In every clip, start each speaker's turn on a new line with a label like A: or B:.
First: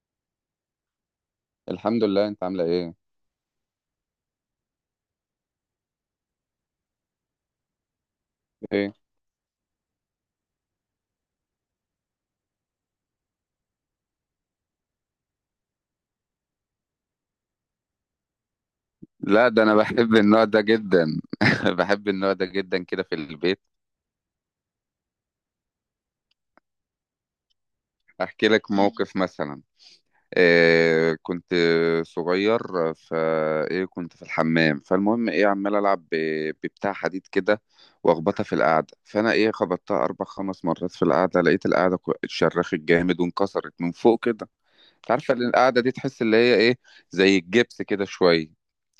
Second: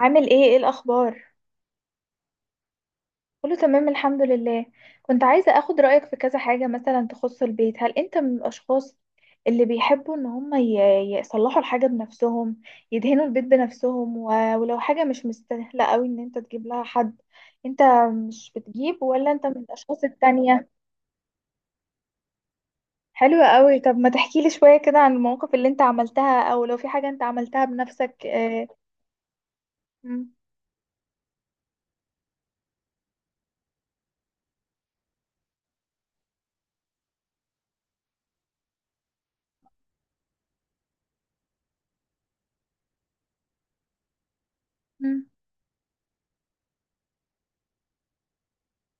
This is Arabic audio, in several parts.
A: عامل ايه ايه الاخبار؟
B: الحمد لله. انت عامله ايه
A: كله تمام الحمد لله. كنت عايزة اخد رأيك في كذا حاجة مثلا تخص البيت. هل انت من
B: ايه
A: الاشخاص اللي بيحبوا ان هم يصلحوا الحاجة بنفسهم، يدهنوا البيت بنفسهم، ولو حاجة مش مستاهلة قوي ان انت تجيب لها حد؟ انت مش بتجيب، ولا انت
B: لا،
A: من
B: ده انا
A: الاشخاص
B: بحب النوع ده
A: التانية؟
B: جدا. بحب النوع ده جدا كده في
A: حلوة
B: البيت.
A: قوي. طب ما تحكي لي شوية كده عن المواقف اللي انت عملتها، او لو في حاجة انت عملتها بنفسك.
B: احكي
A: اه.
B: لك موقف مثلا.
A: مم.
B: إيه، كنت صغير، فايه كنت في الحمام، فالمهم ايه عمال العب ببتاع حديد كده واخبطها في القعده، فانا ايه خبطتها اربع خمس مرات في القعده، لقيت القعده اتشرخت جامد وانكسرت من فوق كده. انت
A: مم.
B: عارفه ان القعده دي تحس اللي هي ايه، زي الجبس كده شويه.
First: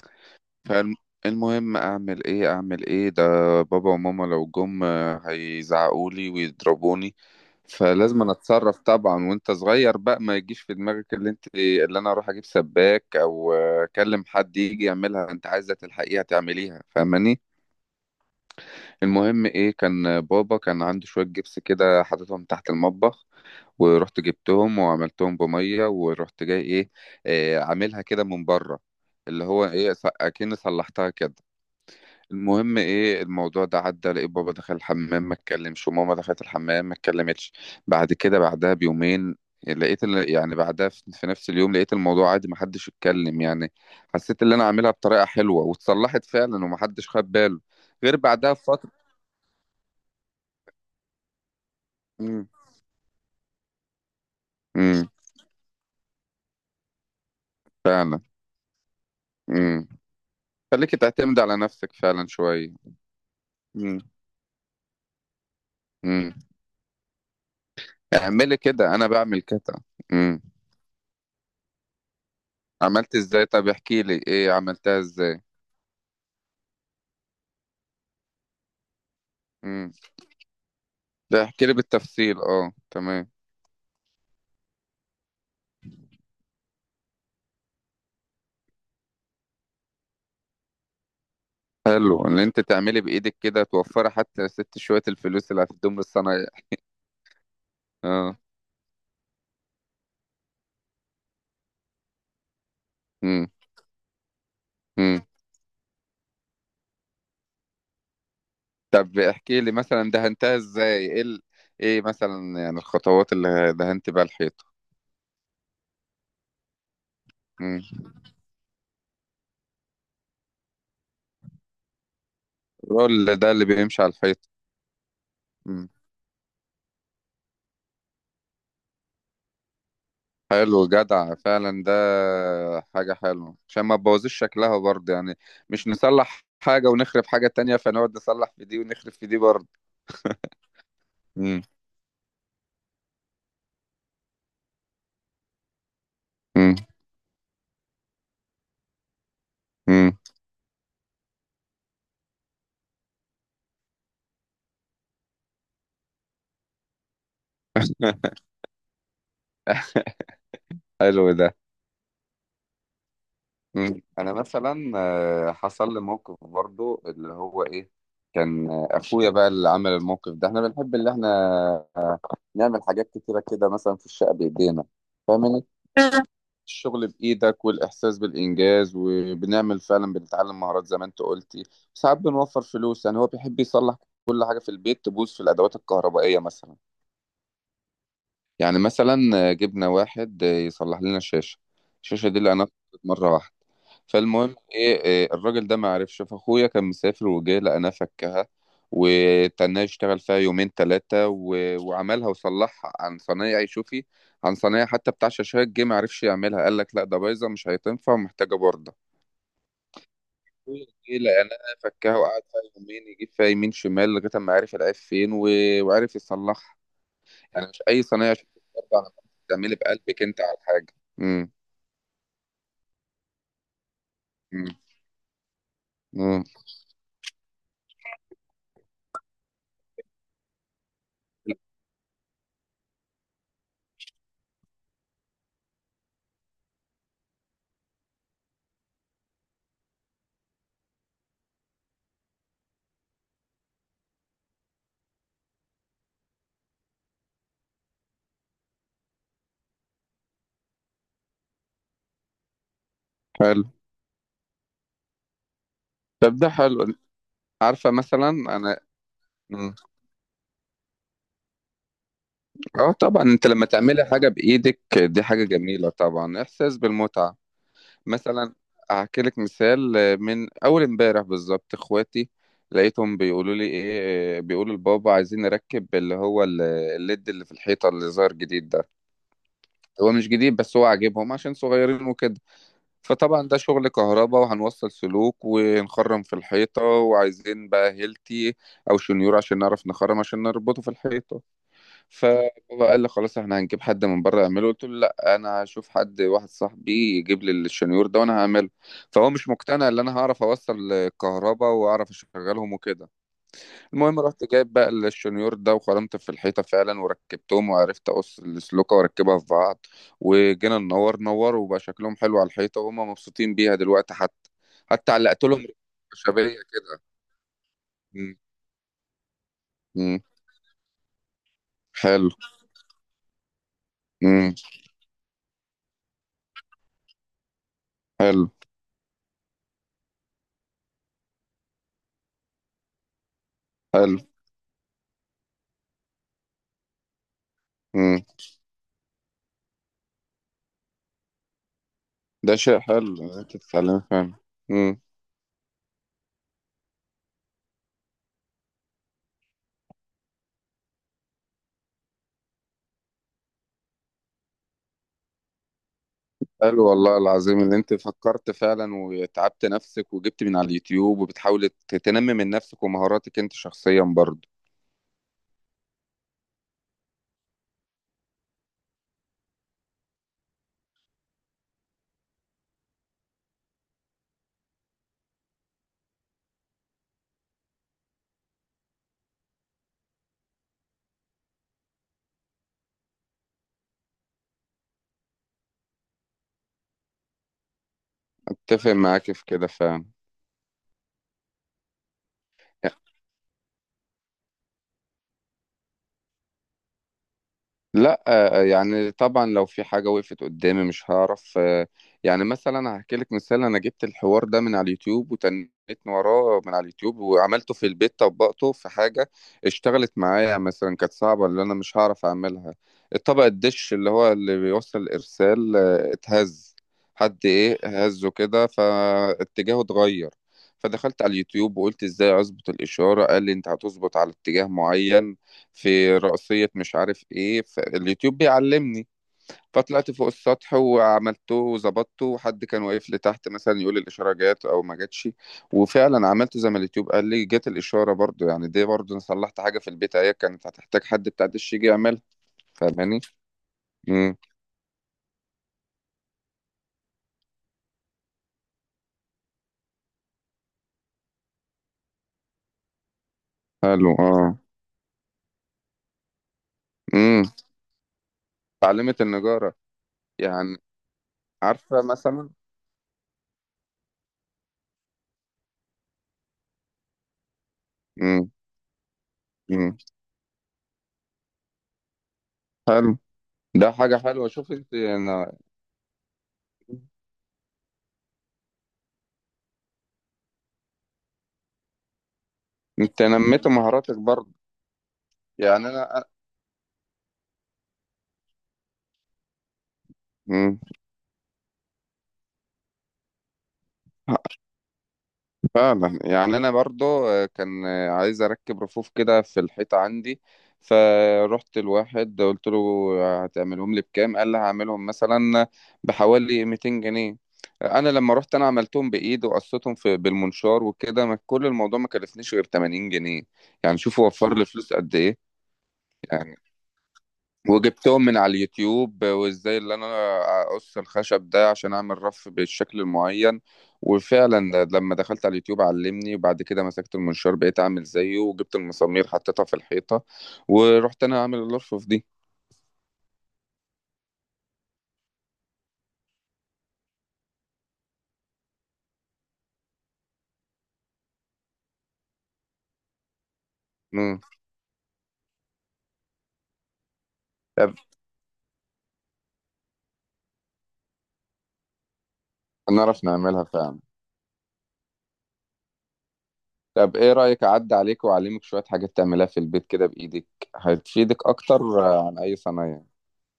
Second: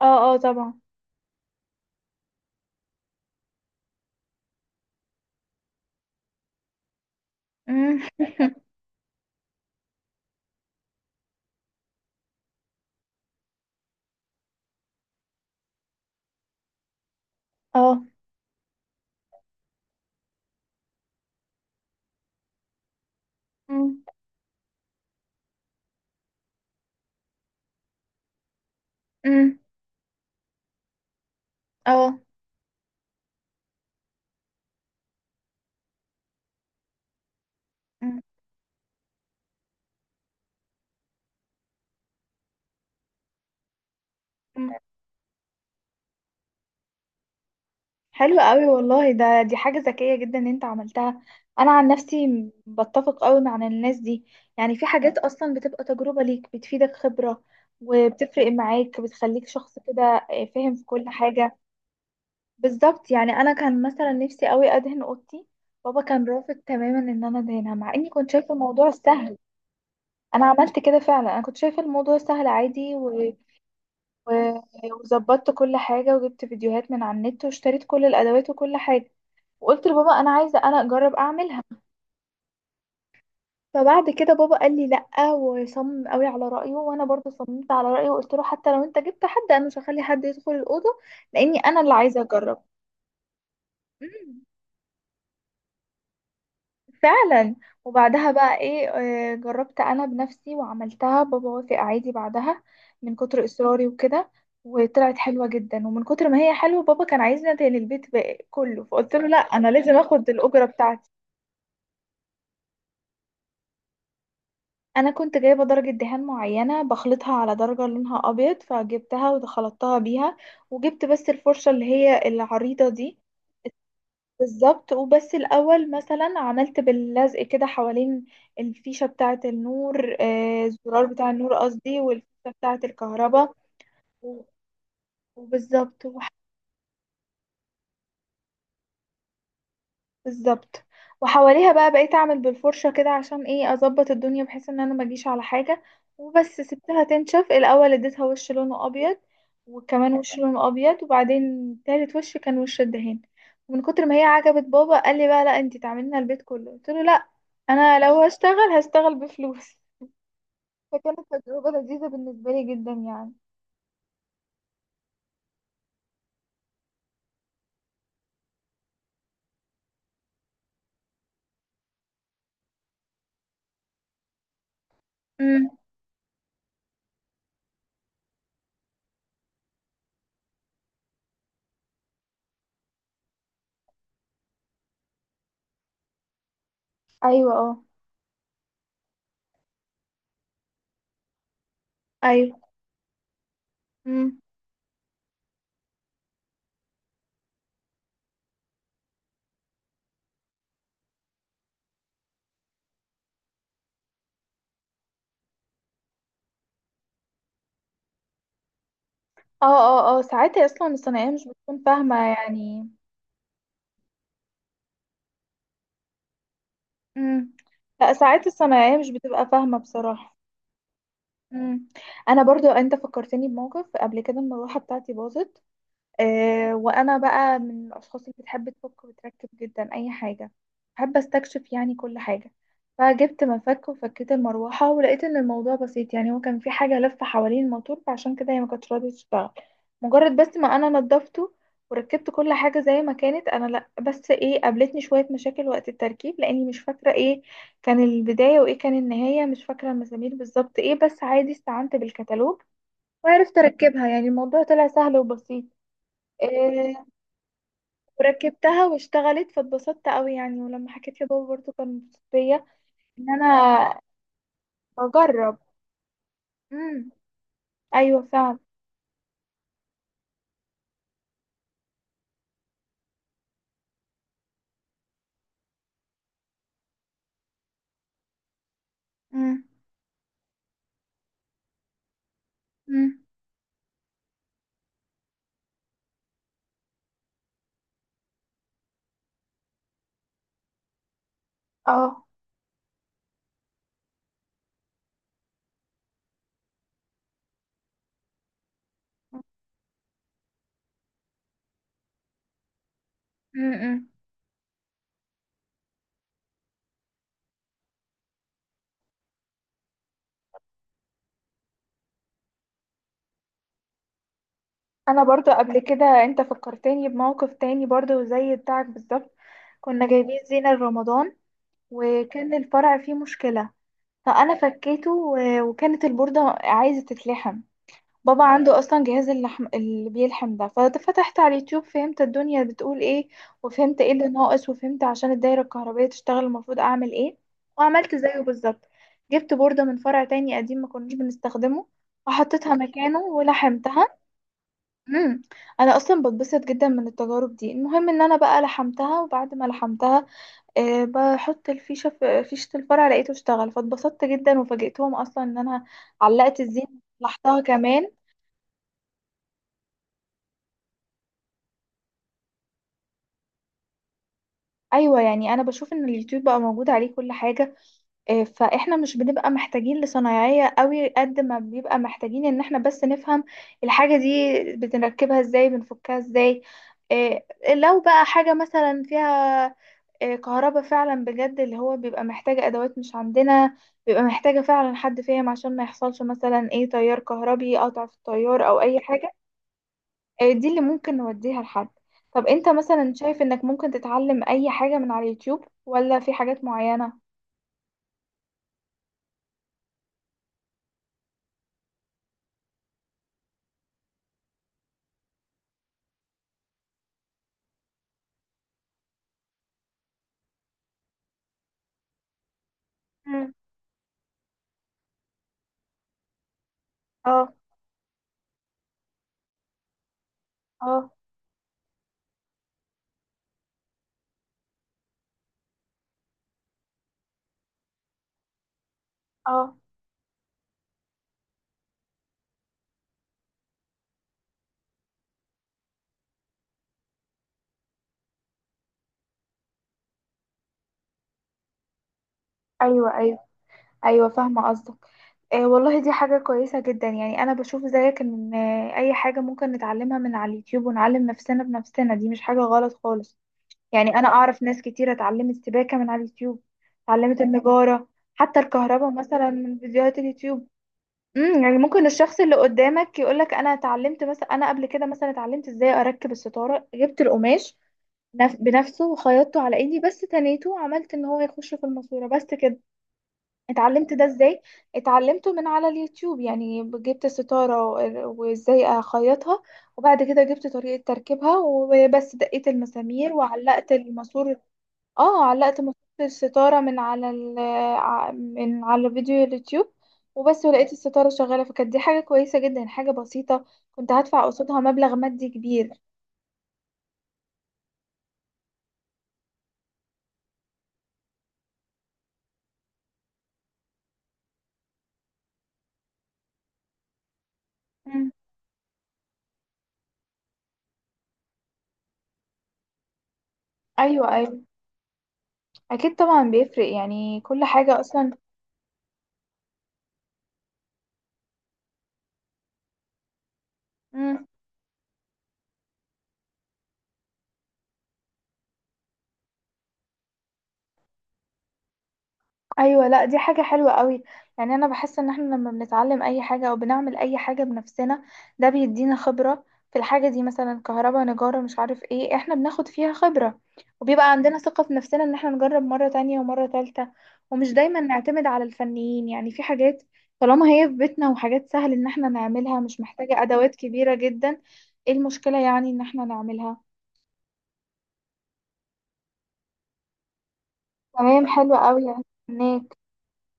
A: اه. آه طبعا.
B: فالمهم اعمل ايه ده؟ بابا وماما لو جم هيزعقولي ويضربوني،
A: مم.
B: فلازم انا اتصرف. طبعا وانت صغير بقى ما يجيش في دماغك اللي انت اللي انا اروح اجيب سباك او اكلم حد يجي يعملها، انت عايزه تلحقيها تعمليها، فاهماني.
A: اه.
B: المهم ايه، كان بابا كان عنده شويه جبس كده حاططهم تحت المطبخ،
A: مم.
B: ورحت جبتهم وعملتهم بميه ورحت جاي ايه، عاملها كده من بره، اللي
A: مم.
B: هو ايه، اكني صلحتها كده.
A: اه.
B: المهم ايه، الموضوع ده عدى، لقيت بابا دخل الحمام ما اتكلمش، وماما دخلت الحمام ما اتكلمتش. بعد
A: مم.
B: كده، بعدها بيومين، لقيت يعني بعدها في نفس اليوم، لقيت الموضوع عادي ما حدش اتكلم يعني. حسيت اللي انا
A: مم.
B: عاملها بطريقة حلوة واتصلحت فعلا وما حدش خد باله غير
A: حلو
B: بعدها
A: قوي
B: بفترة.
A: والله، ده دي حاجة ذكية جدا ان انت عملتها. انا عن
B: امم.
A: نفسي بتفق قوي مع الناس دي. يعني في
B: امم.
A: حاجات اصلا بتبقى تجربة ليك، بتفيدك خبرة،
B: فعلا.
A: وبتفرق معاك، بتخليك شخص
B: امم.
A: كده فاهم في
B: خليك
A: كل
B: تعتمد على
A: حاجة.
B: نفسك فعلا شوية.
A: بالظبط. يعني انا كان
B: امم.
A: مثلا نفسي قوي ادهن اوضتي. بابا كان
B: امم.
A: رافض تماما ان انا ادهنها، مع اني كنت شايفة
B: اعملي
A: الموضوع
B: كده، انا
A: سهل.
B: بعمل كده. امم.
A: انا عملت كده فعلا، انا كنت شايفة الموضوع سهل عادي
B: عملت ازاي؟ طب احكي لي،
A: و...
B: ايه عملتها ازاي؟
A: وظبطت كل حاجة، وجبت فيديوهات من على النت، واشتريت كل الادوات وكل حاجة. وقلت
B: مم.
A: لبابا انا عايزه انا اجرب
B: ده
A: اعملها.
B: احكي لي بالتفصيل. اه تمام.
A: فبعد كده بابا قال لي لا، وصمم قوي على رايه، وانا برضو صممت على رايه، وقلت له حتى لو انت جبت حد انا مش هخلي حد يدخل الاوضه، لاني انا اللي عايزه
B: حلو ان انت
A: اجرب.
B: تعملي بايدك كده، توفري
A: مم.
B: حتى ست شويه الفلوس اللي هتدوم للصنايعي.
A: فعلا. وبعدها
B: اه.
A: بقى ايه، جربت انا بنفسي وعملتها. بابا وافق عادي بعدها، من كتر
B: امم.
A: اصراري وكده. وطلعت
B: امم.
A: حلوه جدا، ومن كتر ما هي حلوه بابا كان عايزنا تاني البيت بقى كله، فقلت
B: طب
A: له لا
B: احكي
A: انا
B: لي
A: لازم
B: مثلا
A: اخد
B: دهنتها
A: الاجره
B: ازاي،
A: بتاعتي
B: ايه ايه مثلا يعني الخطوات اللي دهنت بيها الحيطه؟
A: انا كنت جايبه درجه دهان معينه بخلطها على درجه
B: امم.
A: لونها ابيض فجبتها وخلطتها بيها وجبت بس الفرشه اللي هي العريضه دي
B: الرول ده اللي بيمشي على الحيطه؟
A: بالظبط وبس
B: امم.
A: الاول مثلا عملت باللزق كده حوالين الفيشه بتاعه النور آه
B: حلو
A: الزرار بتاع
B: جدع
A: النور
B: فعلا ده.
A: قصدي والفيشه بتاعه
B: حاجه
A: الكهرباء
B: حلوه عشان ما تبوظيش
A: و-
B: شكلها برضه يعني. مش
A: وبالظبط
B: نصلح حاجه ونخرب حاجه تانية، فنقعد نصلح في دي ونخرب في دي برضه.
A: بالظبط
B: امم.
A: وحواليها بقى بقيت اعمل بالفرشة كده عشان ايه اظبط الدنيا بحيث ان انا ما اجيش على حاجة وبس
B: امم.
A: سبتها تنشف الاول اديتها وش لونه ابيض وكمان
B: امم.
A: وش لونه ابيض وبعدين تالت وش كان وش الدهان ومن كتر ما هي عجبت بابا قال لي بقى لا انتي تعملينا البيت كله قلت له لا، انا لو هشتغل هشتغل بفلوس. فكانت
B: حلو ده.
A: تجربة لذيذة بالنسبة لي جدا يعني.
B: مم. انا مثلا حصل لي موقف برضو، اللي هو ايه، كان اخويا بقى اللي عمل الموقف ده. احنا بنحب اللي احنا نعمل حاجات كتيره كده مثلا في الشقه بايدينا، فاهمني.
A: امم.
B: الشغل بايدك والاحساس بالانجاز، وبنعمل فعلا، بنتعلم مهارات زي ما انت قلتي. ساعات بنوفر فلوس، يعني هو بيحب يصلح كل حاجه في البيت تبوظ في الادوات الكهربائيه مثلا.
A: ايوه اه.
B: يعني مثلا جبنا واحد يصلح لنا الشاشة، الشاشة دي اللي
A: ايوه.
B: أنا مرة واحدة،
A: امم.
B: فالمهم إيه إيه، الراجل ده ما عرفش، فأخويا كان مسافر وجه لقناها فكها وتناه يشتغل فيها يومين تلاتة وعملها وصلحها عن صنايعي، شوفي، عن صنايعي، حتى بتاع شاشات جه ما عرفش يعملها، قال لك لا ده بايظة مش هتنفع ومحتاجة بوردة.
A: اه اه اه، ساعتها اصلا
B: أخويا جه
A: الصناعية مش
B: لقناها
A: بتكون فاهمة
B: فكها وقعد فيها
A: يعني.
B: يومين يجيب فيها يمين شمال لغاية ما عرف العيب فين وعرف يصلحها.
A: امم.
B: انا مش اي
A: لا،
B: صينيه عشان
A: ساعات الصنايعية
B: برضه
A: مش
B: انا
A: بتبقى
B: بتعملي
A: فاهمة
B: بقلبك
A: بصراحة.
B: انت على الحاجه. امم.
A: امم. انا برضو انت فكرتني بموقف قبل كده.
B: امم.
A: المروحة بتاعتي باظت،
B: امم.
A: وانا بقى من الاشخاص اللي بتحب تفك وتركب جدا اي حاجه. بحب استكشف يعني كل حاجه. فجبت مفك وفكيت المروحه، ولقيت ان الموضوع بسيط. يعني هو كان في حاجه لفه حوالين الموتور، فعشان كده هي ما كانتش راضيه تشتغل. مجرد بس ما انا نضفته وركبت كل حاجه زي ما كانت. انا لا بس ايه، قابلتني شويه مشاكل وقت التركيب، لاني مش فاكره ايه كان البدايه وايه كان النهايه، مش فاكره المسامير بالظبط ايه، بس عادي استعنت بالكتالوج وعرفت
B: حلو.
A: اركبها. يعني الموضوع طلع سهل وبسيط.
B: طب ده حلو.
A: آه،
B: عارفه مثلا انا.
A: وركبتها واشتغلت،
B: مم.
A: فاتبسطت قوي يعني. ولما حكيت لبابا برضو كان مبسوط بيا
B: اه طبعا،
A: ان
B: انت لما
A: انا
B: تعملي حاجه بايدك دي حاجه
A: بجرب.
B: جميله، طبعا احساس
A: امم.
B: بالمتعه.
A: ايوه
B: مثلا
A: فعلا.
B: احكي لك مثال، من اول امبارح بالظبط اخواتي لقيتهم بيقولوا لي ايه، بيقولوا لبابا عايزين نركب اللي هو الليد اللي في الحيطه اللي ظهر جديد ده.
A: امم.
B: هو مش جديد بس هو عاجبهم عشان صغيرين وكده.
A: امم.
B: فطبعا ده شغل كهرباء، وهنوصل سلوك ونخرم في الحيطة، وعايزين بقى هيلتي أو شنيور عشان نعرف نخرم عشان نربطه في الحيطة.
A: اه.
B: فبابا قال لي خلاص احنا هنجيب حد من بره يعمله، قلت له لا، أنا هشوف حد واحد صاحبي يجيب لي الشنيور ده وأنا هعمله. فهو مش مقتنع إن أنا هعرف أوصل كهرباء وأعرف أشغلهم وكده.
A: امم.
B: المهم رحت جايب بقى الشنيور ده وخرمت في الحيطة فعلا وركبتهم، وعرفت أقص السلوكة وأركبها في بعض، وجينا ننور نور وبقى شكلهم حلو على الحيطة، وهم مبسوطين بيها دلوقتي حتى، حتى
A: انا
B: علقت
A: برضو
B: لهم
A: قبل كده انت
B: شبابية كده.
A: فكرتني بموقف تاني برضو
B: مم.
A: زي بتاعك بالظبط. كنا
B: مم.
A: جايبين زينة لرمضان،
B: حلو.
A: وكان الفرع فيه مشكلة.
B: مم.
A: فانا فكيته، وكانت البوردة عايزة تتلحم. بابا
B: حلو.
A: عنده اصلا جهاز اللحم اللي بيلحم ده. ففتحت على اليوتيوب، فهمت الدنيا بتقول ايه، وفهمت ايه
B: حلو.
A: اللي ناقص، وفهمت عشان الدايره الكهربائيه تشتغل المفروض اعمل ايه. وعملت
B: مم.
A: زيه بالظبط. جبت بورده من فرع تاني قديم ما كناش بنستخدمه،
B: ده
A: وحطيتها
B: شيء حلو
A: مكانه
B: إن أنت تتعلمي
A: ولحمتها.
B: فعلا. مم.
A: امم. انا اصلا بتبسط جدا من التجارب دي. المهم ان انا بقى لحمتها، وبعد ما لحمتها أه بحط الفيشه في فيشه الفرع، لقيته اشتغل، فاتبسطت جدا وفاجئتهم. اصلا ان انا علقت
B: حلو
A: الزين
B: والله
A: لحظتها
B: العظيم، اللي أنت
A: كمان.
B: فكرت فعلا وتعبت نفسك وجبت من على اليوتيوب، وبتحاولي تنمي من نفسك ومهاراتك أنت شخصيا برضه.
A: ايوه، يعني انا بشوف ان اليوتيوب بقى موجود عليه كل حاجه. فاحنا مش بنبقى محتاجين لصنايعيه قوي، قد ما بيبقى محتاجين ان احنا بس نفهم الحاجه دي بنركبها ازاي، بنفكها ازاي. آه، لو بقى حاجه مثلا فيها كهرباء فعلا بجد، اللي هو بيبقى محتاجه ادوات مش عندنا، بيبقى محتاجه فعلا حد فاهم، عشان ما يحصلش مثلا ايه تيار كهربي، قطع في التيار او
B: أتفق
A: اي حاجه.
B: معاك في كده فعلا.
A: دي اللي ممكن نوديها لحد. طب انت مثلا شايف انك ممكن تتعلم اي حاجة من على اليوتيوب، ولا في حاجات معينة؟
B: لا يعني طبعا لو في حاجة وقفت قدامي مش هعرف يعني مثلا هحكي لك مثال، أنا جبت الحوار ده من على اليوتيوب وتنيت وراه من على اليوتيوب، وعملته في البيت، طبقته في حاجة اشتغلت معايا، مثلا كانت صعبة اللي أنا مش هعرف أعملها. الطبق
A: مم.
B: الدش اللي هو اللي بيوصل الإرسال اتهز، حد
A: اه
B: إيه هزه كده فاتجاهه اتغير،
A: اه
B: فدخلت على اليوتيوب وقلت ازاي اظبط الاشاره، قال لي انت هتظبط على اتجاه معين في رأسية مش عارف ايه، فاليوتيوب بيعلمني،
A: اه.
B: فطلعت فوق السطح وعملته وظبطته، وحد كان واقف لي تحت مثلا يقول لي الإشارة جات أو ما جاتش، وفعلا عملت زي ما اليوتيوب قال لي، جات الإشارة برضو. يعني دي برضو أنا صلحت حاجة في البيت أهي كانت هتحتاج حد بتاع دش يجي يعملها،
A: ايوه
B: فاهماني؟
A: ايوه. ايوه
B: امم.
A: فاهمة قصدك. آه والله دي حاجة كويسة جدا. يعني انا بشوف زيك ان اي حاجة ممكن نتعلمها من على اليوتيوب، ونعلم نفسنا بنفسنا، دي مش حاجة غلط خالص.
B: حلو.
A: يعني انا
B: اه.
A: اعرف ناس كتيرة اتعلمت سباكة من على اليوتيوب، اتعلمت
B: امم.
A: النجارة، حتى الكهرباء
B: اتعلمت
A: مثلا
B: النجارة
A: من فيديوهات اليوتيوب.
B: يعني.
A: امم. يعني
B: عارفة
A: ممكن الشخص
B: مثلا.
A: اللي قدامك يقولك انا اتعلمت مثلا. انا قبل كده مثلا اتعلمت ازاي اركب الستاره، جبت القماش
B: امم.
A: بنفسه وخيطته على
B: امم.
A: ايدي، بس تنيته وعملت ان هو يخش في الماسوره بس كده.
B: حلو. ده
A: اتعلمت
B: حاجة
A: ده
B: حلوة،
A: ازاي؟
B: شوف انت
A: اتعلمته
B: انا،
A: من على اليوتيوب. يعني جبت الستاره وازاي اخيطها، وبعد كده جبت طريقه تركيبها، وبس دقيت
B: انت
A: المسامير
B: نميت
A: وعلقت
B: مهاراتك برضه،
A: الماسور. اه علقت
B: يعني
A: مفك
B: انا.
A: الستارة من على من على فيديو اليوتيوب وبس.
B: امم.
A: ولقيت الستارة شغالة، فكانت دي حاجة كويسة جدا، حاجة بسيطة كنت هدفع قصادها مبلغ مادي كبير.
B: فعلا. يعني انا برضو كان عايز اركب رفوف كده في الحيطه عندي، فروحت الواحد قلت له هتعملهم لي بكام؟ قال لي هعملهم مثلا بحوالي 200 جنيه. انا
A: مم.
B: لما رحت انا عملتهم بايد وقصتهم في بالمنشار وكده، كل الموضوع ما كلفنيش غير 80 جنيه. يعني شوف
A: ايوه
B: وفر
A: ايوه.
B: لي فلوس قد ايه.
A: اكيد طبعا
B: يعني
A: بيفرق يعني كل حاجة
B: وجبتهم
A: اصلا.
B: من على اليوتيوب وازاي اللي انا اقص الخشب ده عشان اعمل رف بالشكل المعين،
A: مم.
B: وفعلا لما دخلت على اليوتيوب علمني، وبعد كده مسكت المنشار بقيت اعمل زيه، وجبت المسامير حطيتها في الحيطة ورحت انا اعمل الرف دي.
A: ايوه. لا دي حاجه حلوه قوي. يعني انا بحس ان احنا لما بنتعلم اي حاجه او بنعمل اي حاجه بنفسنا، ده بيدينا خبره في الحاجه دي، مثلا كهرباء، نجاره، مش عارف ايه، احنا بناخد فيها خبره. وبيبقى
B: مم.
A: عندنا ثقه في نفسنا ان احنا نجرب مره تانية ومره تالتة، ومش
B: طب
A: دايما نعتمد على الفنيين، يعني في حاجات طالما هي في بيتنا وحاجات سهل ان احنا نعملها، مش
B: نعرف
A: محتاجه
B: نعملها
A: ادوات
B: فعلا.
A: كبيره جدا، ايه المشكله يعني ان احنا نعملها.
B: طب ايه رأيك اعدي عليك واعلمك شوية حاجات تعملها في البيت كده بايدك،
A: تمام
B: هتفيدك
A: حلوه
B: اكتر
A: قوي
B: عن اي
A: هستناك.
B: صنايع.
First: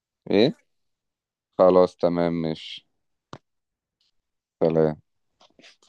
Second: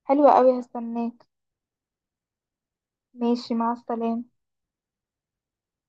A: حلوه
B: ايه.
A: قوي هستناك.
B: خلاص، تمام، ماشي.
A: ماشي مع السلامه.
B: سلام.